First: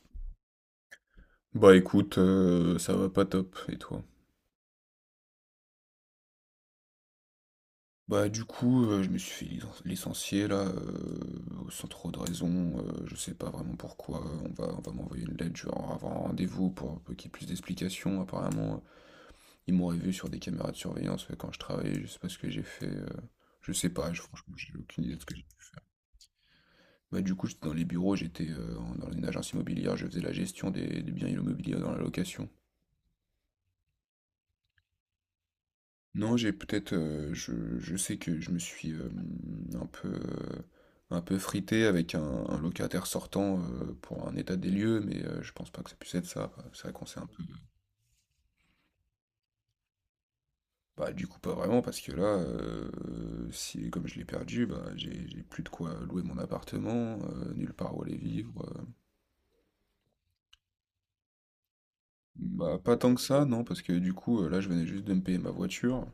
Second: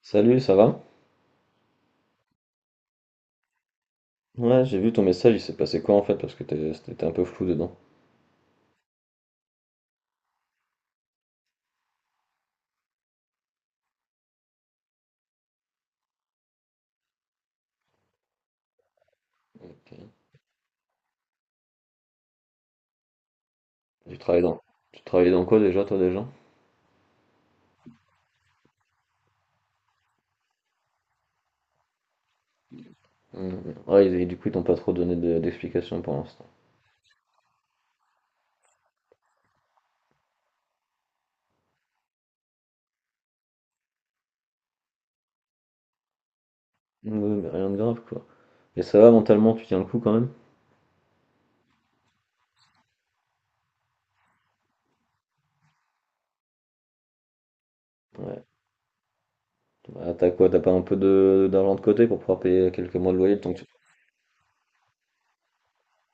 Salut, ça va? Bah écoute, ça va pas top, et toi? Ouais, j'ai vu ton message, il s'est passé quoi en fait? Parce que t'étais un peu flou dedans. Bah du coup, je me suis fait licencier là, sans trop de raison, je sais pas vraiment pourquoi, on va m'envoyer une lettre, je vais avoir un rendez-vous pour qu'il y ait plus d'explications. Apparemment, ils m'auraient vu sur des caméras de surveillance, quand je travaillais, je sais pas ce que j'ai fait, je sais pas, Tu je travailles franchement, dans, j'ai tu aucune idée de ce travaillais que j'ai dans pu quoi faire. déjà, toi déjà? Bah du coup, j'étais dans les bureaux, j'étais, en dans une agence immobilière, je faisais la gestion des biens immobiliers dans la location. Ouais, du coup, ils t'ont pas trop donné d'explications pour Non, l'instant. j'ai peut-être, je sais que je me suis, un peu, heu, un peu frité avec un locataire sortant, pour un état des lieux, mais, je pense pas que ça puisse être ça. C'est vrai qu'on Ouais, s'est un peu... mais rien de grave, quoi. Et ça va mentalement, tu tiens le coup quand même? Bah du coup, pas vraiment parce que là, si comme je l'ai perdu, bah, j'ai plus de quoi louer mon appartement, nulle part où aller Ouais. vivre, Bah, t'as quoi? T'as pas un peu de d'argent de côté pour pouvoir payer bah, quelques pas mois tant de que loyer le ça, temps que non, tu. parce que du coup, là, je venais juste de me payer ma voiture,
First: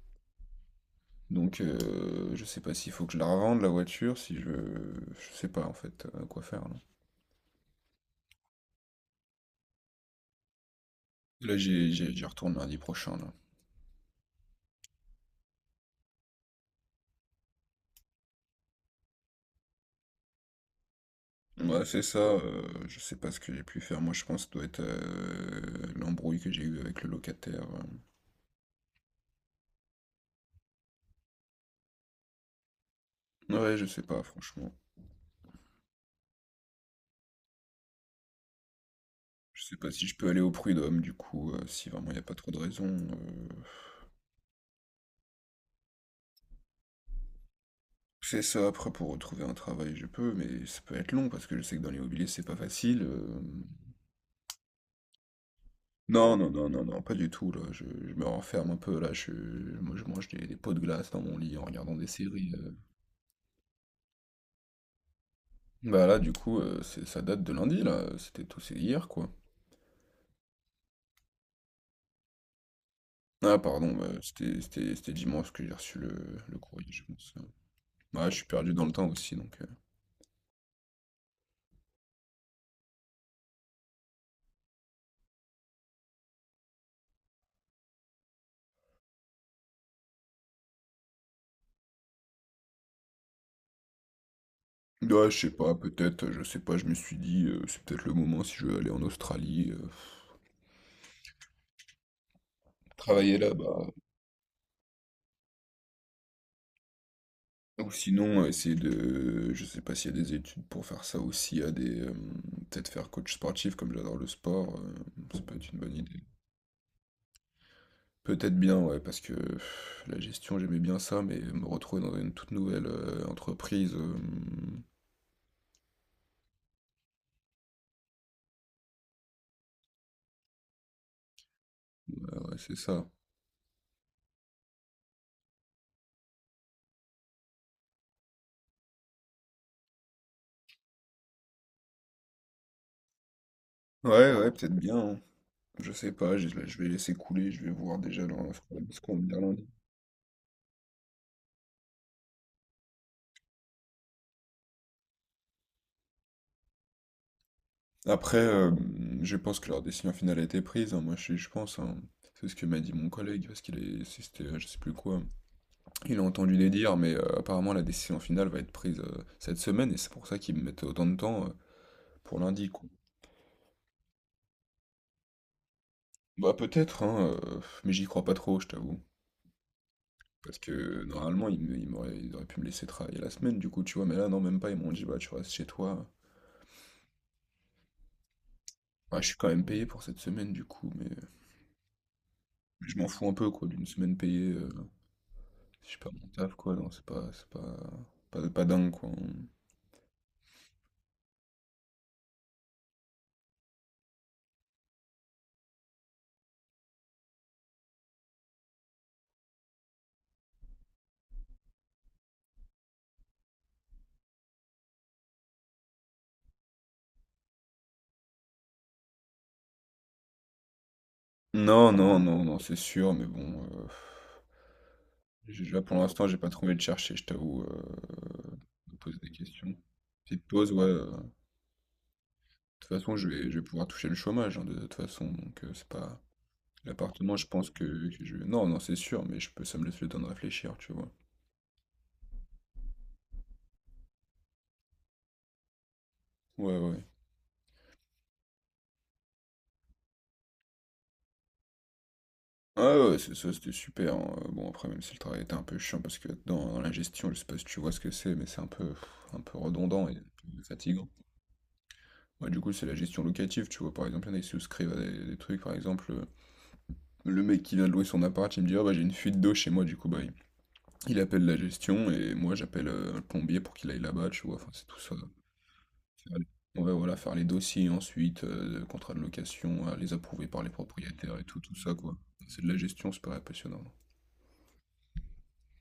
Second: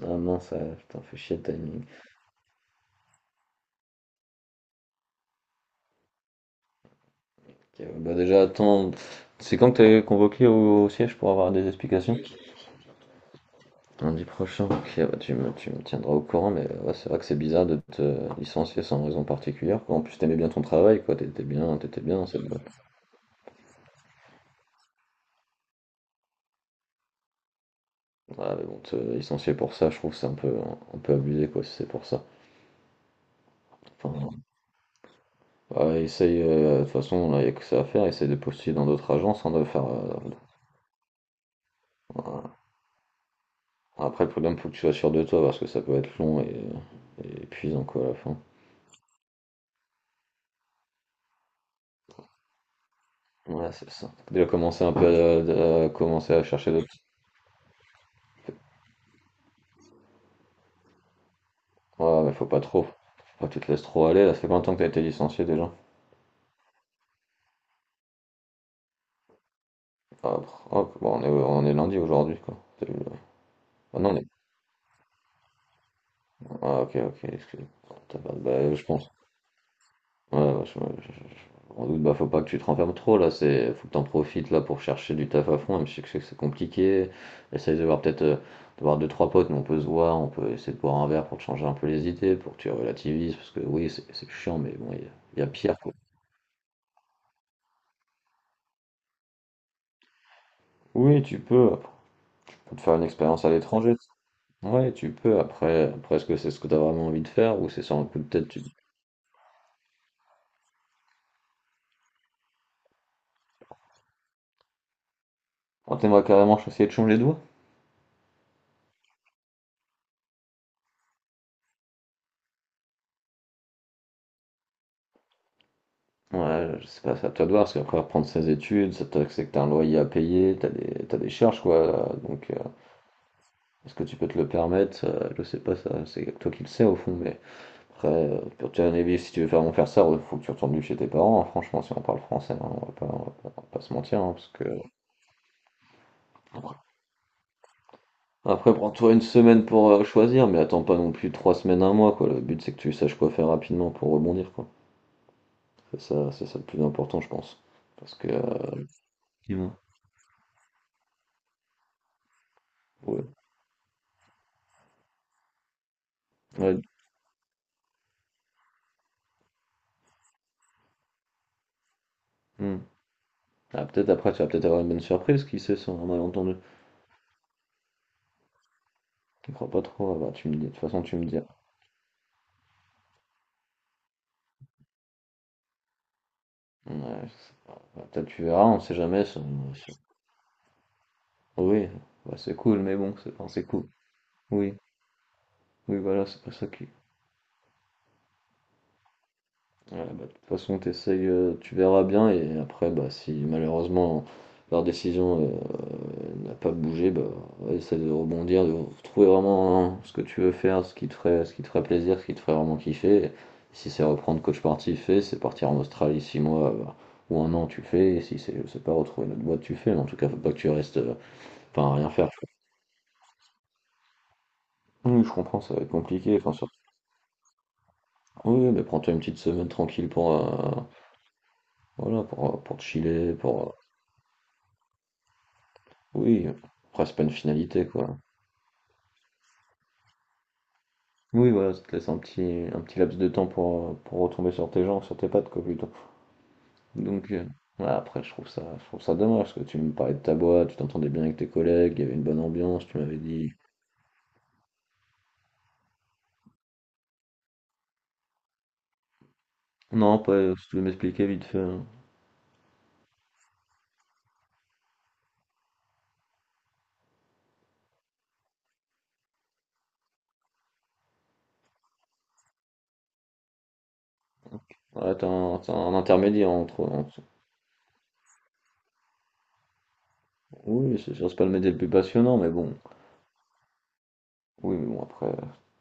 Ah mince, ça putain, fait chier le donc, timing. Je sais pas s'il faut que je la revende la voiture, si je je sais pas, en fait, quoi faire. Ok, bah déjà, attends, c'est quand que t'es convoqué au siège pour avoir Là, des explications? j'y retourne lundi prochain, là. Lundi prochain, ok, ouais, tu me tiendras au courant, mais ouais, c'est vrai que c'est bizarre de te licencier sans raison particulière, quoi. En plus, t'aimais bien ton travail, quoi, Ouais, t'étais c'est ça, bien, c'est... Mm. Je sais pas ce que j'ai pu faire. Moi, je pense que ça doit être l'embrouille que j'ai eue avec le locataire. Ouais, mais bon, te licencier pour ça, je trouve que c'est un peu abusé, quoi, si c'est pour ça. Ouais, je sais pas, Enfin, franchement. ouais, essaye, de toute façon, là, il n'y a que ça à faire, essaye de postuler dans d'autres agences, hein, Je de sais faire... pas si je peux aller au prud'homme, du coup, si vraiment il n'y a pas trop voilà. de raison. Après, le problème, faut que tu sois sûr de toi, parce que ça peut être long et épuisant, quoi, à la fin. C'est ça, après, pour retrouver un travail, je peux, mais ça peut être long, parce que je sais que dans l'immobilier, c'est pas facile. Ouais, c'est ça. Déjà commencer un peu à commencer Non, à non, non, chercher non, d'autres. non, pas du tout, là. Je me renferme un peu, là. Je, moi, je mange des pots de glace dans mon lit en regardant des Ouais, mais faut séries. pas trop. Faut pas que tu te laisses trop aller. Là, ça fait combien de temps que t'as été licencié déjà? Bah là, du coup, c'est ça date de lundi, là, c'est hier, quoi. Hop, hop. Bon, on est lundi aujourd'hui, quoi. T'as eu, euh, Ah pardon, Ah bah, non, on est... c'était dimanche que j'ai reçu le Ah, courrier, ok, je ok, pense, excuse. T'as Ouais, pas- je suis perdu Bah, dans je le temps pense. aussi, donc Ouais, ouais, je m'en doute. Bah, faut pas que tu te renfermes trop, là. C'est... Faut que t'en profites, là, pour chercher du taf à fond. Même si je sais que c'est compliqué. Essaye de voir peut-être... de voir deux, trois potes, mais on peut se voir. On peut essayer de boire un verre pour te changer un peu les idées, pour que tu relativises. Parce que oui, c'est chiant, mais bon, Ouais, je il y a sais pas, pire, quoi. peut-être, je sais pas, je me suis dit, «C'est peut-être le moment si je veux aller en Australie, Oui, tu peux. Faut te faire une travailler expérience à là-bas», l'étranger. Ouais, tu peux. Après, est-ce que c'est ce que t'as vraiment envie de faire ou c'est ou sur un coup de sinon, tête tu... essayer de... Je sais pas s'il y a des études pour faire ça aussi, à des, hem peut-être faire coach sportif comme j'adore le sport, ça peut être une bonne Oh, idée. t'aimerais carrément essayer de changer de voie? Peut-être bien, ouais, parce que pff, la gestion, j'aimais bien ça, mais me retrouver dans une toute nouvelle entreprise, Ouais, je sais pas, ça à toi de voir, parce qu'après reprendre ses études, c'est que t'as un loyer à payer, t'as des charges, quoi. Donc, ouais, c'est ça. est-ce que tu peux te le permettre? Je sais pas, ça, c'est toi qui le sais au fond, mais après, pour te donner vivre, si tu veux vraiment faire ça, il faut que tu retournes vivre chez tes parents, hein, franchement, si on parle français, hein, on va pas, on va pas, on va pas se mentir, Ouais, hein, parce ouais, que. peut-être bien, hein. Je sais pas, je vais laisser couler, je vais voir déjà leur offre Après, de prends-toi discours une semaine lundi. pour choisir, mais attends pas non plus trois semaines, un mois, quoi. Le but, c'est que tu saches quoi faire rapidement pour rebondir, quoi. C'est ça le plus important, je pense. Parce que, Après, je pense que effectivement. leur décision finale a été prise, hein, moi je pense. Hein. C'est ce que m'a dit mon Ouais. collègue, parce qu'il est, c'était, je sais plus quoi. Il a entendu les Ouais, dire, mais apparemment la décision finale va être prise cette semaine, et c'est pour ça qu'ils me mettent autant de temps pour lundi, hmm. quoi. Ah, peut-être après, tu vas peut-être avoir une bonne surprise, qui sait, sans un Bah malentendu. peut-être, hein, mais j'y crois pas trop, je t'avoue. Tu crois pas trop, ah bah, tu me Parce dis, de toute façon, que tu me diras. normalement, ils auraient pu me laisser travailler la semaine du coup, tu vois? Mais là, non, même pas, ils m'ont dit: «Bah, tu restes chez toi». Ouais, je. Bah, peut-être tu verras, on sait Bah, jamais. je suis quand même payé ça- pour cette semaine du coup, Oui, bah, c'est cool, mais mais je m'en bon, fous c'est... un enfin, peu c'est quoi, d'une cool. semaine payée, Oui, si je oui, perds voilà, mon c'est pas taf ça quoi, qui. non, c'est pas pas pas dingue quoi, hein. Ouais, bah, de toute façon, t'essayes, tu verras bien, et après, bah, si malheureusement leur décision n'a pas bougé, bah, ouais, essaie de rebondir, de trouver vraiment, hein, ce que tu veux faire, ce qui te ferait, plaisir, ce qui te ferait vraiment kiffer. Et si c'est reprendre coach sportif, et c'est partir en Australie 6 mois, bah, ou un an, tu le fais. Et si c'est, je sais pas, retrouver notre boîte, tu le fais. Mais en tout cas, faut pas que tu restes, enfin, Non, à rien non, faire, tu non, non, c'est sûr, mais bon, vois. Oui, je comprends, j'ai ça là va être pour l'instant, j'ai compliqué. pas Enfin, trop envie surtout. de chercher, je t'avoue, Oui, mais me prends-toi poser une des petite semaine questions. tranquille pour, Petite pause, ouais, de voilà, pour te toute façon, je chiller, vais je vais pour. pouvoir toucher le chômage, hein, de toute façon, donc c'est pas... Oui, après c'est pas une L'appartement, je pense finalité, quoi. que je... Non, non, c'est sûr, mais je peux, ça me laisse le temps de réfléchir, tu vois. Oui voilà, ça te laisse un petit laps de temps pour retomber sur tes jambes, sur tes pattes, quoi, plutôt. Ouais, ouais. Donc voilà, après je trouve ça dommage parce que tu me parlais de ta boîte, tu t'entendais bien avec tes collègues, il y avait une bonne ambiance, tu Ah ouais, ouais, m'avais c'est ça, dit. c'était super. Hein. Bon, après, même si le travail était un peu chiant, parce que dans la gestion, je sais pas si tu vois ce que c'est, mais c'est un peu, pff, un peu redondant Non, et un après, peu si tu veux fatigant. m'expliquer vite fait, hein. Ouais, du coup, c'est la gestion locative, tu vois. Par exemple, il y en a qui souscrivent à des trucs, par exemple, le mec qui vient de louer son appart, il me dit, ah bah j'ai une fuite d'eau chez moi, du coup, bah, il appelle la gestion, et moi, j'appelle un plombier pour qu'il aille là-bas, tu vois. Enfin, c'est tout Voilà, ça. T'as un intermédiaire entre, Ouais, voilà, entre. faire les dossiers ensuite, de contrats de location, les approuver par les Oui, oui, c'est sûr, c'est propriétaires et pas le tout, métier tout le plus ça, quoi. passionnant, mais C'est de bon. la gestion, c'est pas passionnant. Oui, mais bon, après,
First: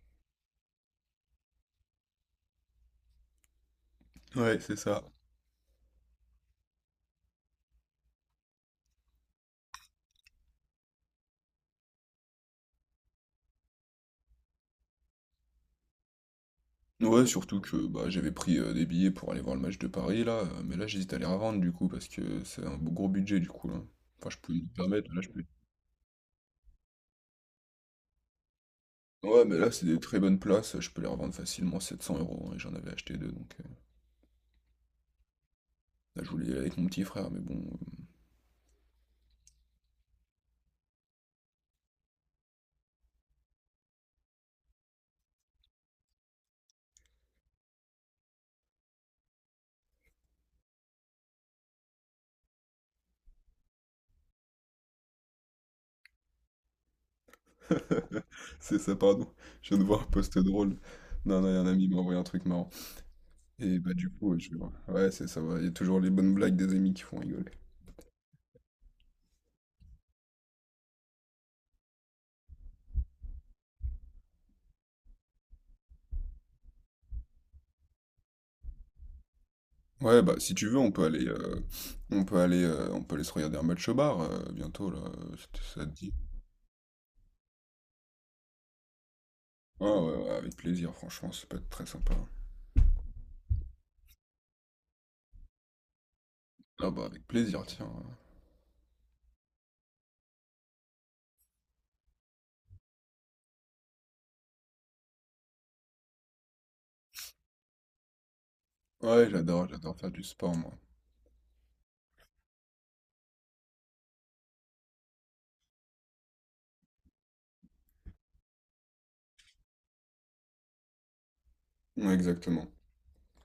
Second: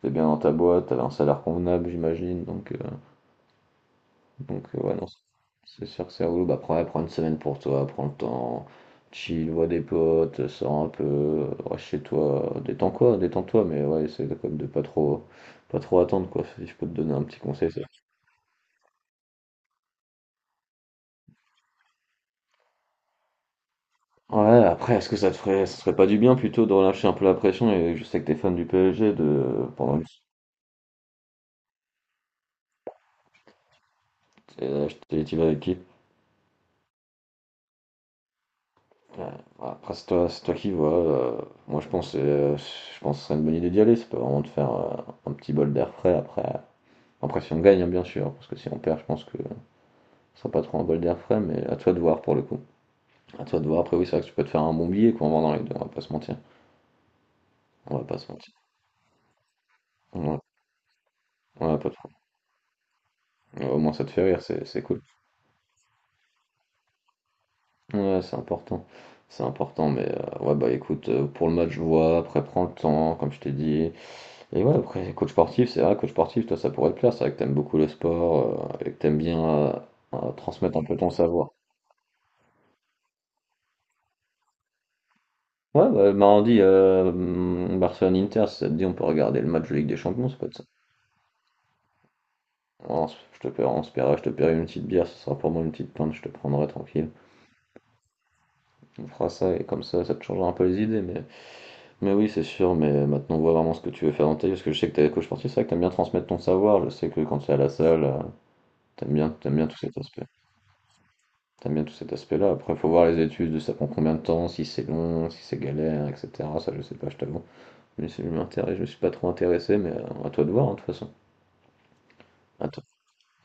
t'es bien dans ta boîte, t'avais un salaire convenable, j'imagine, donc. Ouais, Donc c'est ouais, ça. non, c'est sûr que c'est relou. Bah, prends, ouais, prends une semaine pour toi, prends le temps, chill, vois des potes, sors un peu, reste chez toi, détends, quoi, détends-toi, mais ouais, essaie de comme de pas trop, pas trop attendre, quoi, si je peux te donner un Ouais, petit surtout conseil. que Ça. bah, j'avais pris des billets pour aller voir le match de Paris, là, mais là j'hésite à les revendre, du coup, parce que c'est un gros budget, du coup, là. Enfin, je peux me Ouais, le après, est-ce permettre, que là, je ça te peux... ferait, pas du bien plutôt de relâcher un peu la pression, et je sais que t'es fan du PSG, Ouais, mais de, là, c'est pendant des une... très bonnes places, je peux les revendre facilement 700 euros, hein, et j'en avais acheté deux, donc... je t'ai dit, tu vas avec qui? là, je voulais y aller avec mon petit frère, mais bon... Ouais, après, c'est toi qui vois. euh, moi, je pense que ce serait une bonne idée d'y aller. Ça peut vraiment te faire un petit bol d'air frais après. Après, si on gagne, hein, bien sûr, parce que si on perd, je pense que ce sera pas trop un bol d'air frais, mais à toi de voir pour le coup. À toi de voir. Après, oui, c'est vrai que tu peux te faire un bon billet, quoi, en vendant les deux, on va pas se mentir. euh, On va pas se mentir. C'est ça, pardon. Je viens de voir un post Ouais, drôle. Non, non, un ouais, ami pas m'a trop. envoyé un truc marrant. Ouais, au Et bah moins, ça du te fait coup, ouais, rire, je c'est vois. c'est cool. Ouais, c'est ça va. Il y a toujours les bonnes blagues des amis qui font rigoler. Ouais, c'est important. C'est important, mais ouais, bah écoute, pour le match, je vois, après, prends le temps, comme je t'ai dit. Et ouais, après, coach sportif, c'est vrai, coach sportif, toi, ça pourrait te plaire, c'est vrai que t'aimes beaucoup le sport, et que t'aimes bien euh, Ouais, bah si tu transmettre veux, un peu ton savoir. On peut aller se regarder un match au bar bientôt là. Si t- ça Ouais, te dit? bah, mardi, Barcelone-Inter, si ça te dit, on peut regarder le match de Ligue Ouais, des ouais, ouais, Champions, ça peut avec être ça. plaisir. Franchement, ça peut être très sympa. Je te paierai, je te paierai une petite bière, ce sera pour moi une petite pinte, je te prendrai Ah bah tranquille. avec plaisir, tiens. On fera ça et comme ça te changera un peu les idées. Mais oui, c'est sûr, mais maintenant on voit vraiment ce que tu veux faire dans ta vie, parce que je sais que t'es coach sportif, c'est vrai que t'aimes bien transmettre ton savoir, je sais que quand t'es à la salle, Ouais, t'aimes ouais, bien, j'adore, tout j'adore cet faire du aspect. sport moi. T'aimes bien tout cet aspect-là. Après, faut voir les études, ça prend combien de temps, si c'est long, si c'est galère, etc. Ça, je sais pas, je t'avoue. Mais ça je m'intéresse, je me suis pas trop intéressé, mais à toi de voir, hein, de toute façon. Ouais, exactement. À toi,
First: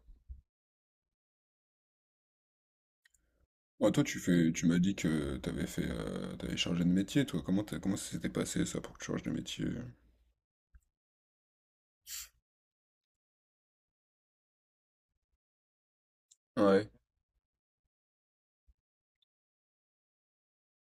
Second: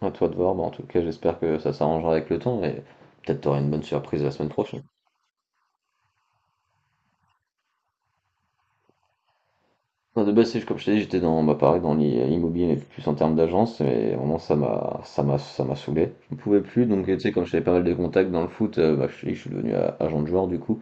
à toi de voir. Bah, en tout cas, j'espère que ça s'arrangera avec le temps et peut-être t'auras une bonne Ouais, toi, tu surprise la semaine fais, tu m'as prochaine. dit que t'avais fait, t'avais changé de métier, toi. Comment ça s'était passé ça pour que tu changes de métier? Non, de base, c'est comme je t'ai dit, j'étais dans, bah, pareil, dans l'immobilier, mais plus en termes d'agence, et vraiment, ça m'a saoulé. Je ne pouvais plus, Ouais. donc, tu sais, comme j'avais pas mal de contacts dans le foot, bah, je suis devenu agent de joueur, du coup.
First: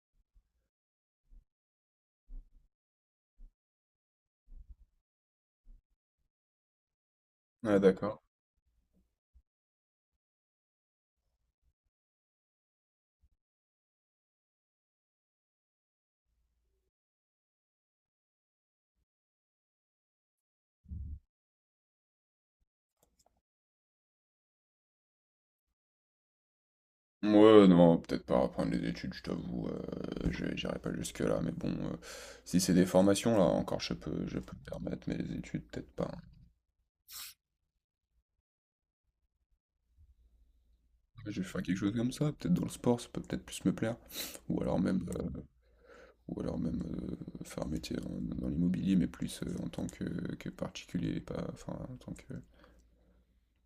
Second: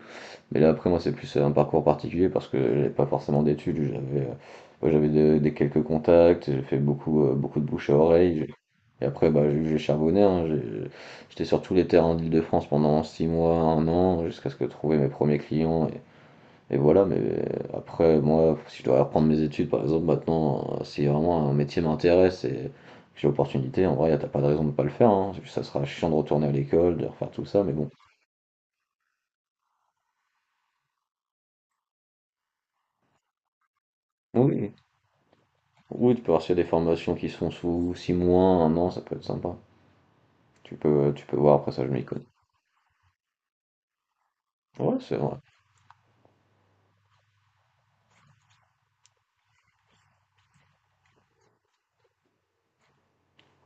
Mais là, après, moi, c'est plus un parcours particulier parce que j'avais pas forcément d'études. J'avais ouais, j'avais des quelques contacts, j'ai fait beaucoup, beaucoup de Ouais, bouche à d'accord. oreille. J'ai. Et après, bah, j'ai charbonné, hein, j'ai. J'étais sur tous les terrains d'Île-de-France pendant 6 mois, un an, jusqu'à ce que trouver mes premiers clients. Et voilà, mais après, moi, si je dois reprendre mes études, par exemple, maintenant, si vraiment un métier m'intéresse et que j'ai l'opportunité, en vrai, t'as pas de raison de pas le faire, hein. Ça sera chiant de retourner à l'école, de refaire tout ça, Ouais, mais bon. non, peut-être pas reprendre les études, je t'avoue, j'irai pas jusque-là, mais bon, si c'est des formations, là, encore, je peux me Oui, permettre, mais les études, peut-être pas. oui, tu peux voir s'il y a des formations qui sont sous 6 mois, un an, ça peut être sympa. Tu Ouais, peux je vais voir, faire après quelque ça je chose m'y comme connais. ça, peut-être dans le sport, ça peut peut-être plus me plaire, ou alors Ouais, même, c'est vrai. Faire un métier dans l'immobilier, mais plus en tant que, que particulier, pas, enfin, en tant que,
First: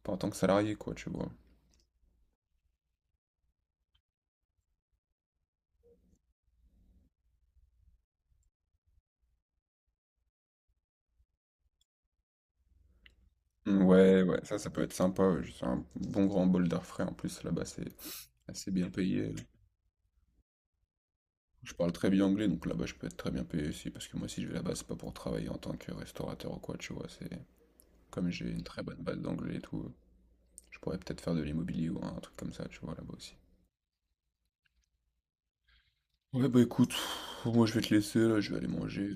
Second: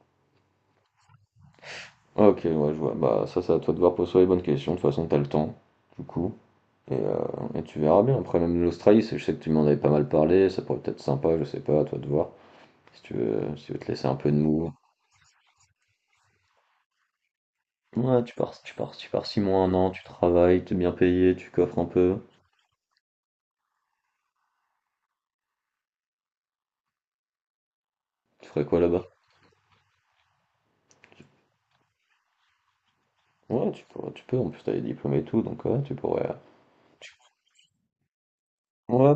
pas en tant que salarié, quoi, tu vois. Ah, ok, ouais, je vois. Bah ça, c'est à toi de voir, pose-toi les bonnes questions, de toute façon t'as le temps, du coup. Et, euh, et tu verras bien. Après, même l'Australie, c'est je sais que tu m'en avais pas mal parlé, ça pourrait peut-être sympa, je sais pas, à toi de voir. Si tu veux, te laisser un Ouais, peu de ouais, ça mou. peut être sympa, ouais, juste un bon grand bol d'air frais, en plus, là-bas, c'est Ouais, assez bien tu pars payé. 6 mois, un an, tu travailles, t'es bien payé, tu Je coffres un parle très peu. bien anglais, donc là-bas je peux être très bien payé aussi, parce que moi si je vais là-bas, c'est pas pour travailler en tant que restaurateur ou quoi, tu vois, c'est comme j'ai Tu une ferais quoi très bonne là-bas? base d'anglais et tout, je pourrais peut-être faire de l'immobilier ou un truc comme ça, tu vois, là-bas aussi. Ouais, tu pourrais, tu peux, en plus t'as les diplômes et tout, donc ouais, tu pourrais. Ouais, bah écoute, moi je vais te laisser, là, je vais aller manger, Ouais,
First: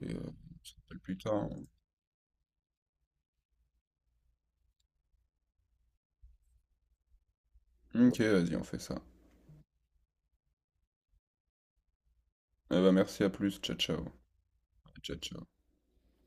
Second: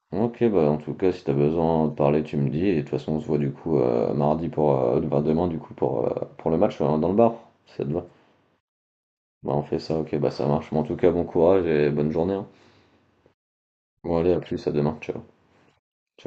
et ok, on bah se en tout rappelle cas, plus si t'as tard. besoin de parler, tu me dis. Et de toute façon, on se voit du coup mardi pour. Enfin, demain du coup pour le match dans le bar, si ça te va. Hein. Ok, vas-y, on fait ça. Bah on fait ça, ok, bah ça marche. Mais en tout cas, bon courage et bonne journée, hein. Eh bah merci, à plus, ciao ciao. Bon allez, à plus, à demain, Ciao ciao. Ciao. ciao.